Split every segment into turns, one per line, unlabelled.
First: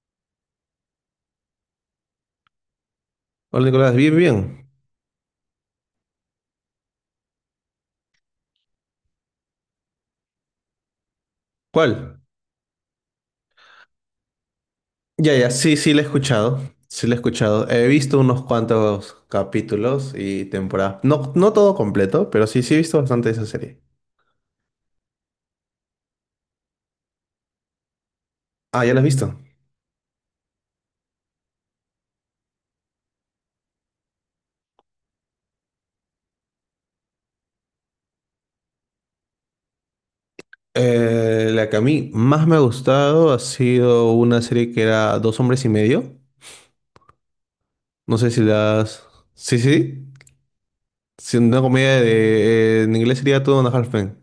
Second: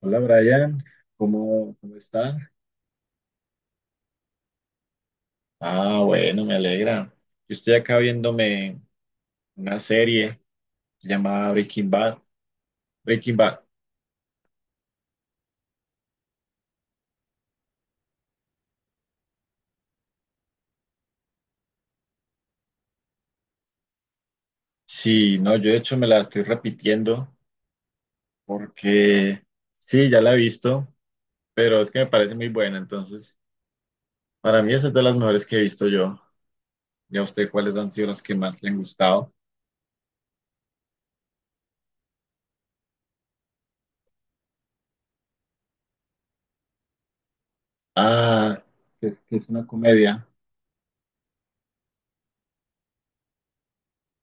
Hola Brian, ¿cómo está?
Hola Nicolás, bien, bien.
Ah, bueno, me alegra. Yo estoy acá viéndome una serie llamada Breaking Bad.
¿Cuál?
Breaking Bad.
Ya, ya, sí, sí, la he escuchado. Sí, la he escuchado. He visto unos cuantos capítulos y temporadas. No, no todo completo, pero sí, sí he visto bastante de esa serie.
Sí, no, yo de hecho me la estoy repitiendo
Ah, ¿ya la has visto?
porque sí, ya la he visto, pero es que me parece muy buena. Entonces, para mí esa es de las mejores que he visto yo. ¿Y a usted cuáles han sido las que más le han gustado?
La que a mí más me ha gustado ha sido una serie que era Dos hombres y medio. No sé si
Ah,
las.
que es
Sí,
una
sí.
comedia.
Sí, una comedia en inglés sería Two and a Half Men.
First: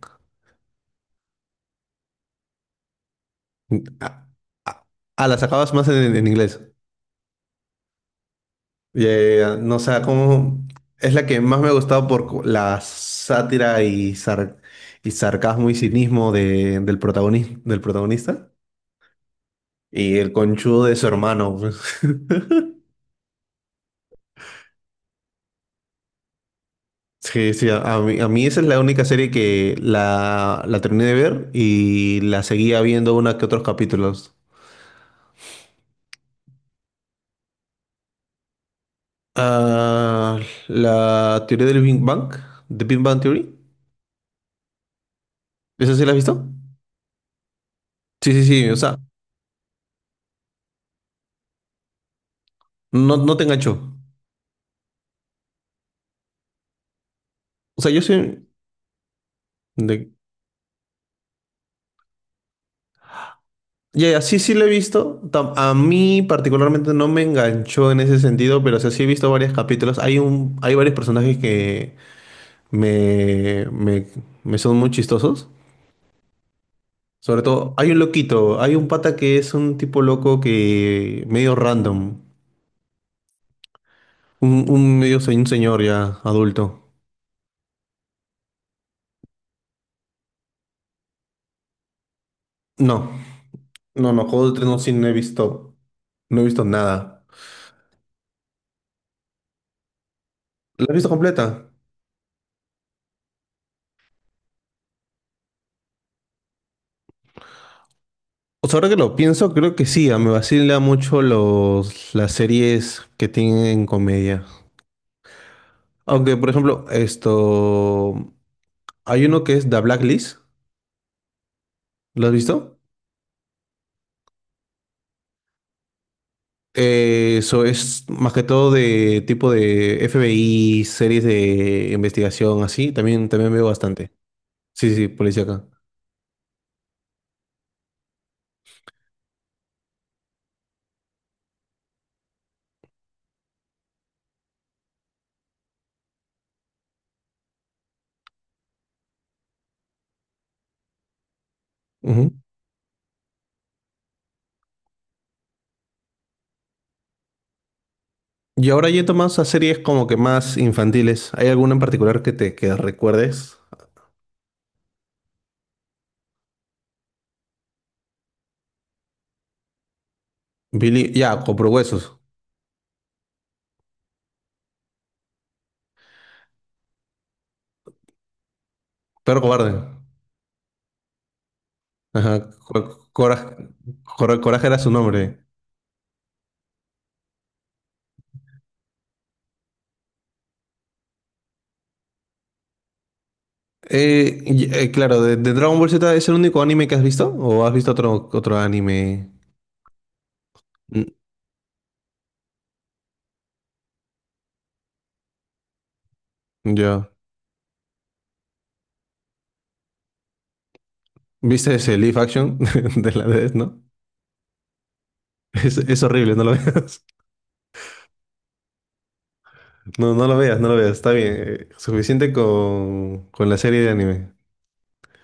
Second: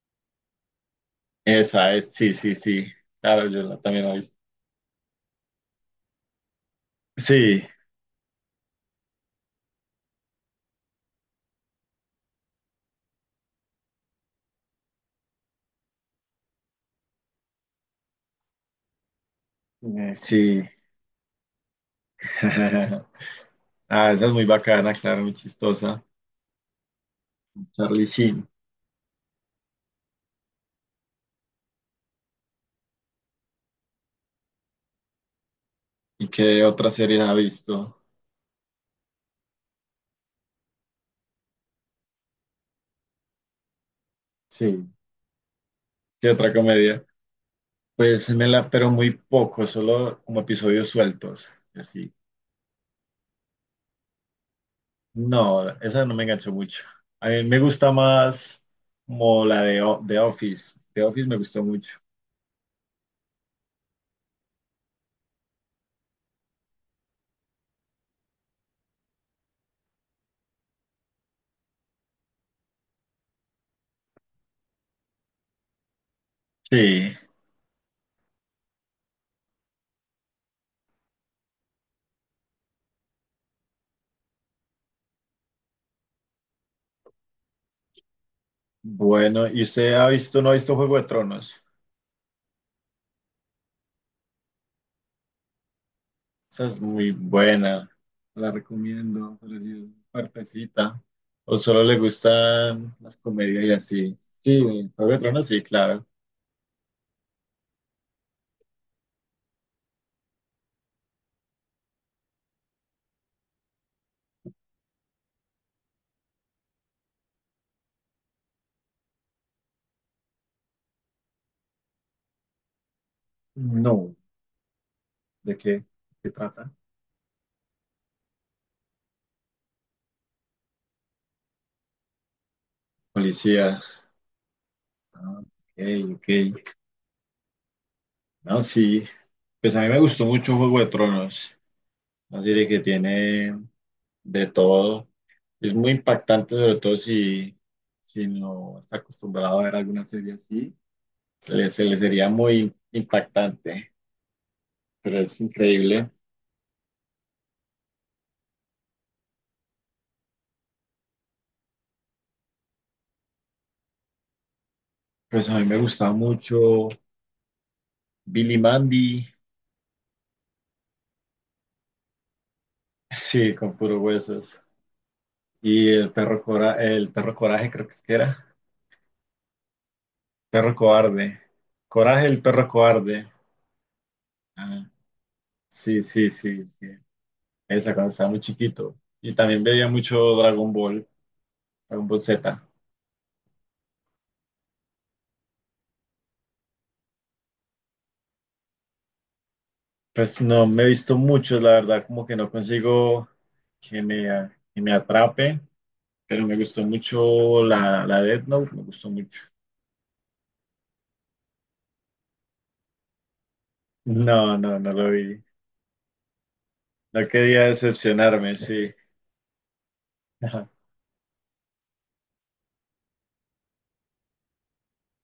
Esa es, sí, sí, sí. Claro, yo también la he
Ah,
visto.
ah, ah, las acabas más en inglés.
Sí,
Ya, ya, ya. No, o sea, como es la que más me ha gustado por la sátira y sarcasmo y cinismo del protagonista y el
sí.
conchudo de su hermano, pues.
Ah, esa es muy bacana, claro, muy chistosa.
Sí, sí, a a
Charlie
mí, a mí
Sheen.
esa es la única serie que la terminé de ver y la seguía viendo una que otros capítulos.
¿Y qué otra serie ha visto?
Ah, la teoría del Big Bang, The Big Bang Theory,
Sí,
¿esa sí la has
¿qué
visto?
otra comedia? Pues
Sí, sí,
me la,
sí, o
pero
sea,
muy poco, solo como episodios sueltos, así.
no, no te enganchó.
No, esa no me enganchó mucho. A mí me
O
gusta
sea,
más como la de
de-
The Office. The Office me gustó mucho.
ya, sí, sí lo he visto. A mí particularmente no me enganchó en ese sentido, pero o sea, sí he visto varios capítulos. Hay varios personajes que me, me, me son muy chistosos.
Sí,
Sobre todo, hay un loquito, hay un pata que es un tipo loco que medio random, un señor ya adulto.
bueno, ¿y usted ha visto, no ha visto Juego de Tronos?
No, no, no, Juego de Tronos sí no he visto, no he visto
Esa es muy
nada.
buena, la recomiendo, pero si es
¿La has
partecita.
visto
¿O
completa?
solo le gustan las comedias y así? Sí, Juego de Tronos, sí, claro.
Pues ahora que lo pienso, creo que sí, me vacila mucho las series que tienen comedia. Aunque, por ejemplo, esto, hay uno que es The Blacklist, ¿lo has visto?
No, ¿de qué? ¿De ¿qué trata?
Eso es más que todo de tipo de FBI, series de investigación, así, también, también veo
Policía.
bastante. Sí, sí, sí,
Ah,
policía acá.
ok, ok. No, sí. Pues a mí me gustó mucho Juego de Tronos. Una serie que tiene de todo. Es muy impactante, sobre todo si, si no está acostumbrado a ver alguna serie así. Se le sería
Ujú.
muy impactante. Pero es increíble.
Y ahora yendo más a series como que más infantiles, ¿hay alguna en particular que recuerdes?
Pues a mí me gustaba mucho Billy Mandy,
Billy, ya, Compro Huesos,
sí, con puros huesos. Y el perro, cora el perro coraje, creo que es que era.
Perro Cobarde.
Perro cobarde. Coraje, el
Ajá,
perro cobarde.
Coraje, Coraje era
Ah,
su nombre.
sí, sí, sí, sí. Esa cuando estaba muy chiquito. Y también veía mucho Dragon Ball, Dragon Ball Z.
Claro, de Dragon Ball Z es el único anime que has visto o has visto otro, otro anime.
Pues no me he
Mm,
visto mucho, la verdad, como que no consigo que me, que me atrape, pero me gustó
Yo.
mucho la, la Death Note, me gustó mucho.
¿Viste ese live action de la Death, no?
No, no, no lo vi.
Es horrible, no lo veas.
No quería decepcionarme, sí.
No, no lo veas, no lo veas. Está bien. Suficiente con la serie de anime.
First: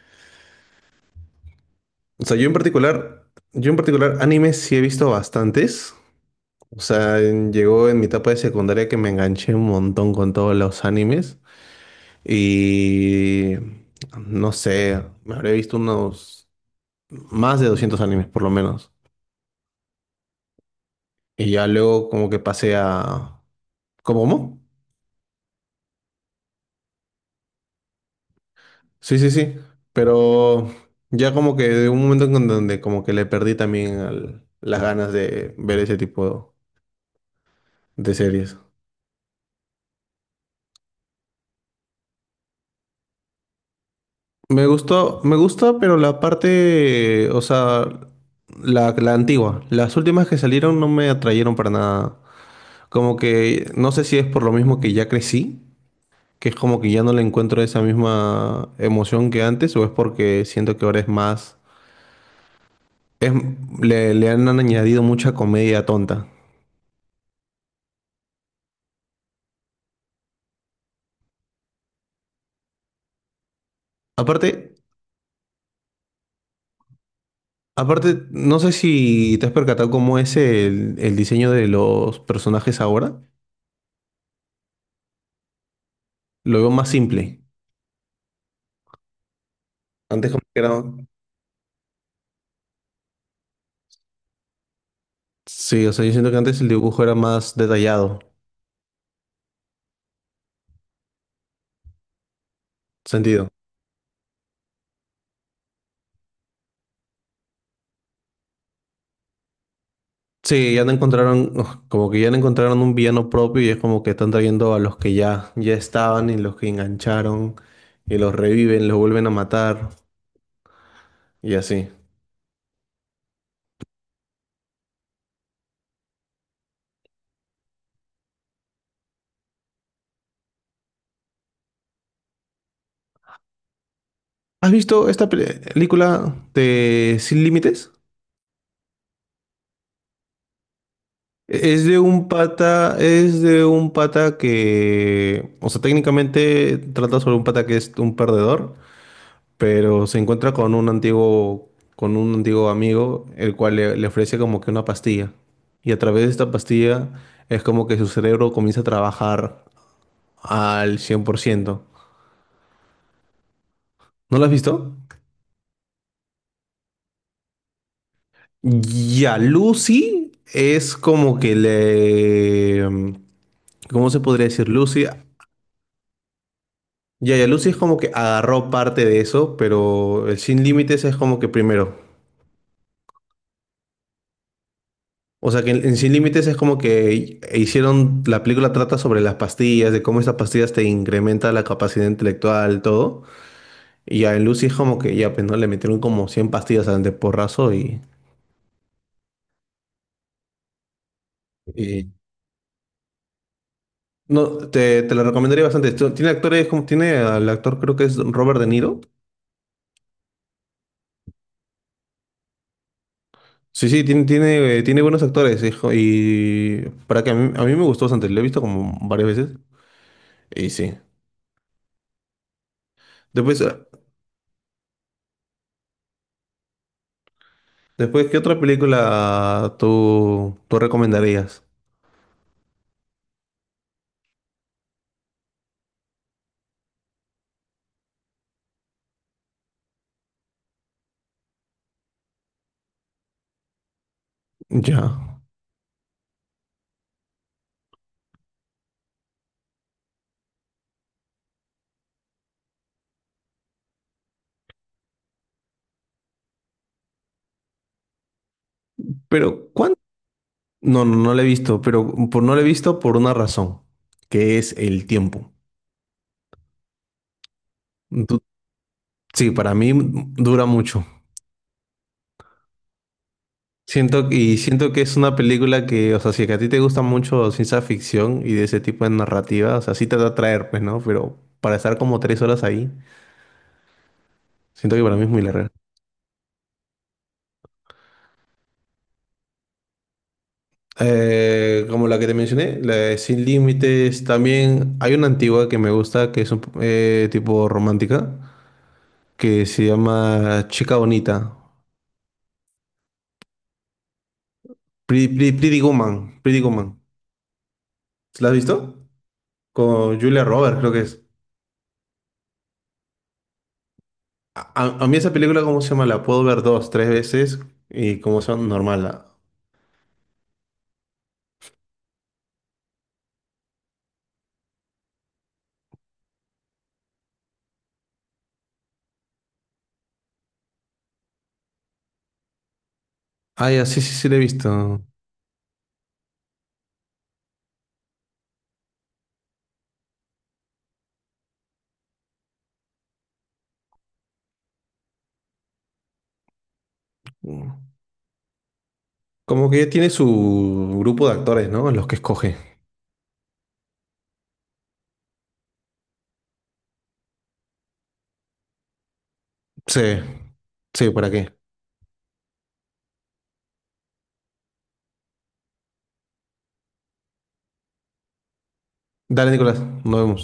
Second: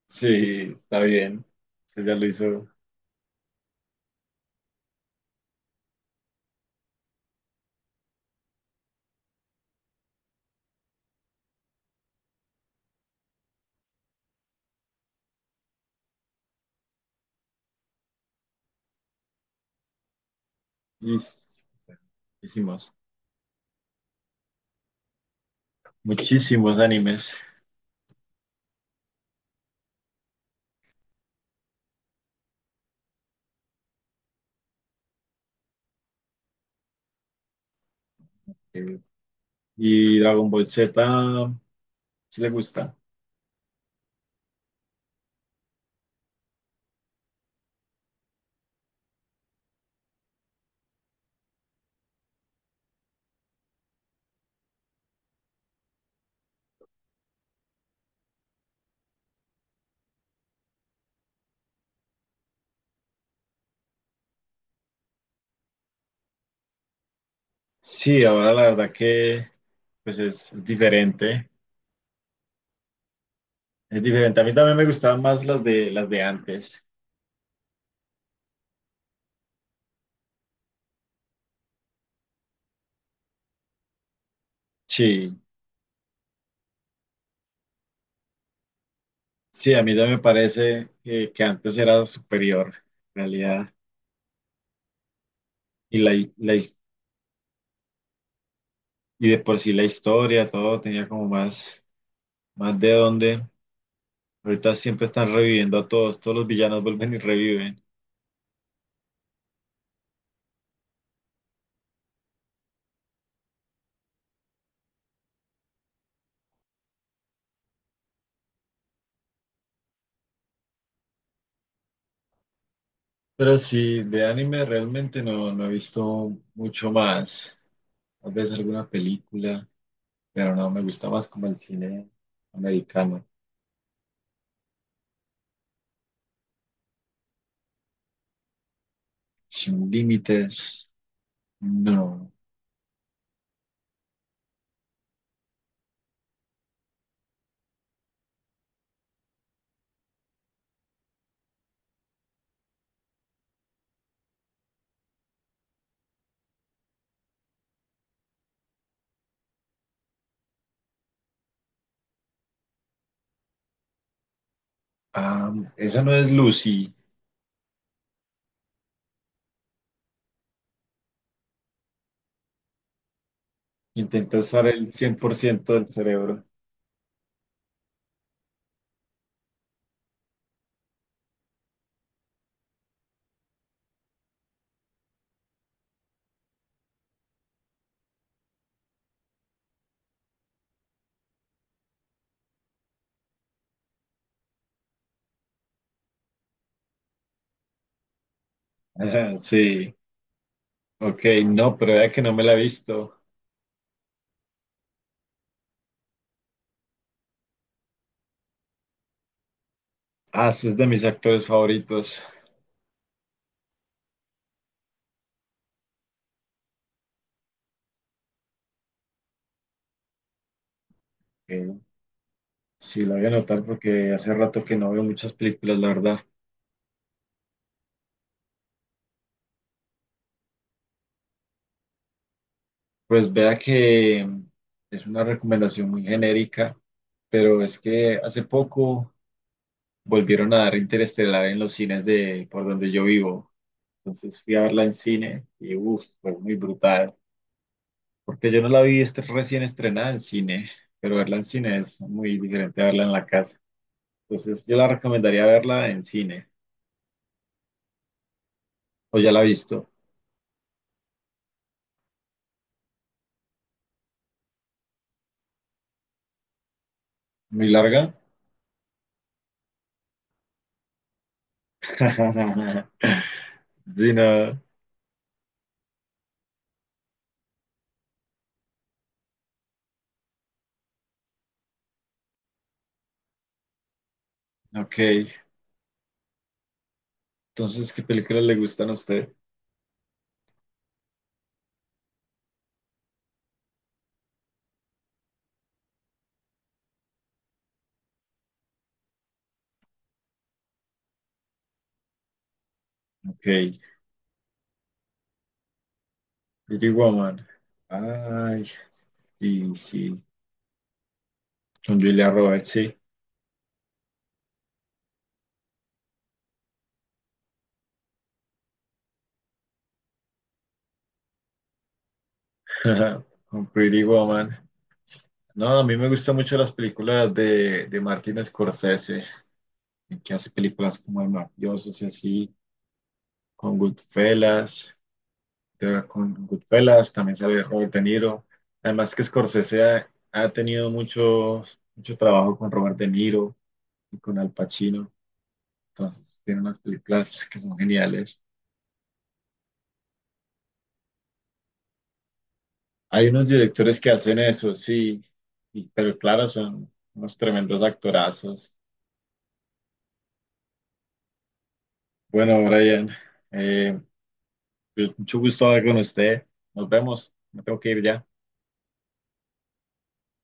Sí, está bien. Usted ya lo
O sea, yo en
hizo.
particular, yo en particular, anime sí he visto bastantes. O sea, llegó en mi etapa de secundaria que me enganché un montón con todos los animes. Y no sé, me habré visto unos más de 200 animes por lo menos.
Y
Y ya luego como que pasé
hicimos
a. ¿Cómo? ¿Cómo?
muchísimos animes.
Sí, sí, sí. Pero ya como que de un momento en donde como que le perdí también las ganas de ver ese tipo de series.
Eh, Y Dragon Ball Z, ¿si le gusta?
Me gustó, me gusta, pero la parte, o sea, la antigua. Las últimas que salieron no me atrayeron para nada. Como que no sé si es por lo mismo que ya crecí, que es como que ya no le encuentro esa misma emoción que antes, o es porque siento que ahora es más, es, le han añadido mucha comedia tonta.
Sí, ahora la verdad que pues es diferente. Es diferente. A mí
Aparte,
también me gustaban más las de antes.
aparte, no sé si te has percatado cómo es el diseño de los personajes ahora.
Sí,
Lo veo más simple.
sí, a mí también me
Antes como que era.
parece que antes era superior, en realidad.
Sí, o
Y
sea,
la,
yo siento que
la
antes el
his-
dibujo era más detallado.
y de por sí la historia, todo tenía como más. Más de dónde.
Sentido.
Ahorita siempre están reviviendo a todos. Todos los villanos vuelven y reviven.
Sí, ya no encontraron, uf, como que ya no encontraron un villano propio y es como que están trayendo a los que ya estaban y los que engancharon y los reviven, los vuelven a matar y así.
Pero sí, de anime realmente no, no he visto mucho más. Tal vez alguna película, pero no, me gusta más como el cine americano.
¿Has visto esta película de Sin Límites?
Sin límites,
Es de un
no.
pata, es de un pata que, o sea, técnicamente trata sobre un pata que es un perdedor, pero se encuentra con un antiguo amigo, el cual le ofrece como que una pastilla. Y a través de esta pastilla es como que su cerebro comienza a trabajar al 100%. ¿No lo has visto?
Ah, esa no es Lucy.
Ya, Lucy es como que le. ¿Cómo se
Intenta
podría
usar
decir?
el
Lucy.
cien
Ya,
por ciento del cerebro.
ya, Lucy es como que agarró parte de eso, pero el Sin Límites es como que primero. O sea que en Sin Límites es como que hicieron, la película trata sobre las pastillas, de cómo esas pastillas te incrementan la capacidad intelectual, todo. Y ya en Lucy es como que ya, pues no, le metieron como 100 pastillas al de porrazo y.
Sí, ok, no, pero vea
Y.
que no me la he visto.
No, te la recomendaría bastante. Esto. Tiene actores como, tiene al actor creo que es Robert De Niro.
Ah, sí, es de mis actores favoritos.
Sí, sí, tiene buenos actores. Hijo, y para que a mí me gustó bastante, lo he visto como varias veces. Y sí.
Ok. Sí, la voy a
Después,
anotar
eh,
porque hace rato que no veo muchas películas, la verdad.
después ¿qué otra película tú recomendarías?
Pues vea que es una recomendación muy genérica, pero es que hace poco volvieron a dar Interestelar en los cines de por donde yo vivo. Entonces fui a verla en
Ya.
cine y uff, fue muy brutal. Porque yo no la vi recién estrenada en cine, pero verla en cine es muy diferente a verla en la casa. Entonces yo la recomendaría verla en cine. ¿O ya la ha
Pero,
visto?
¿cuánto? No, no, no lo he visto, pero por, no lo he visto por una razón, que es el tiempo.
¿Muy larga?
Du- sí, para mí dura mucho.
Sí,
Siento, y
no.
siento que es una película que, o sea, si es que a ti te gusta mucho ciencia ficción y de ese tipo de narrativa, o sea, sí te va a atraer, pues, ¿no? Pero para estar como 3 horas ahí, siento
Ok,
que para mí es muy larga.
entonces, ¿qué películas le gustan a usted?
Como la que te mencioné, la de Sin Límites, también hay una antigua que me gusta, que es un, tipo romántica, que se llama Chica Bonita.
Ok,
Pretty Woman, Pretty
Pretty
Woman.
Woman.
¿La has
Ay,
visto?
sí,
Con
sí.
Julia Roberts, creo que es.
Con Julia Roberts, sí.
A mí esa película, ¿cómo se llama? La puedo ver dos, tres veces y como son normal. La.
Con Pretty Woman. No, a mí me gustan mucho las películas de Martin Scorsese, que hace películas como El Mafioso, y así,
Ah,
con
ya, sí, sí, sí, la he
Goodfellas.
visto.
Con Goodfellas también sale Robert De Niro. Además que Scorsese ha, ha tenido mucho, mucho trabajo con Robert De Niro y con Al Pacino. Entonces, tiene unas películas que son geniales.
Como que tiene su grupo de actores, ¿no? Los que escoge.
Hay unos directores que hacen eso, sí, pero claro, son unos tremendos actorazos.
Sí, sí, ¿para qué?
Bueno, Brian, eh, pues, mucho gusto hablar con usted. Nos vemos. Me tengo que ir ya.
Dale, Nicolás, nos vemos.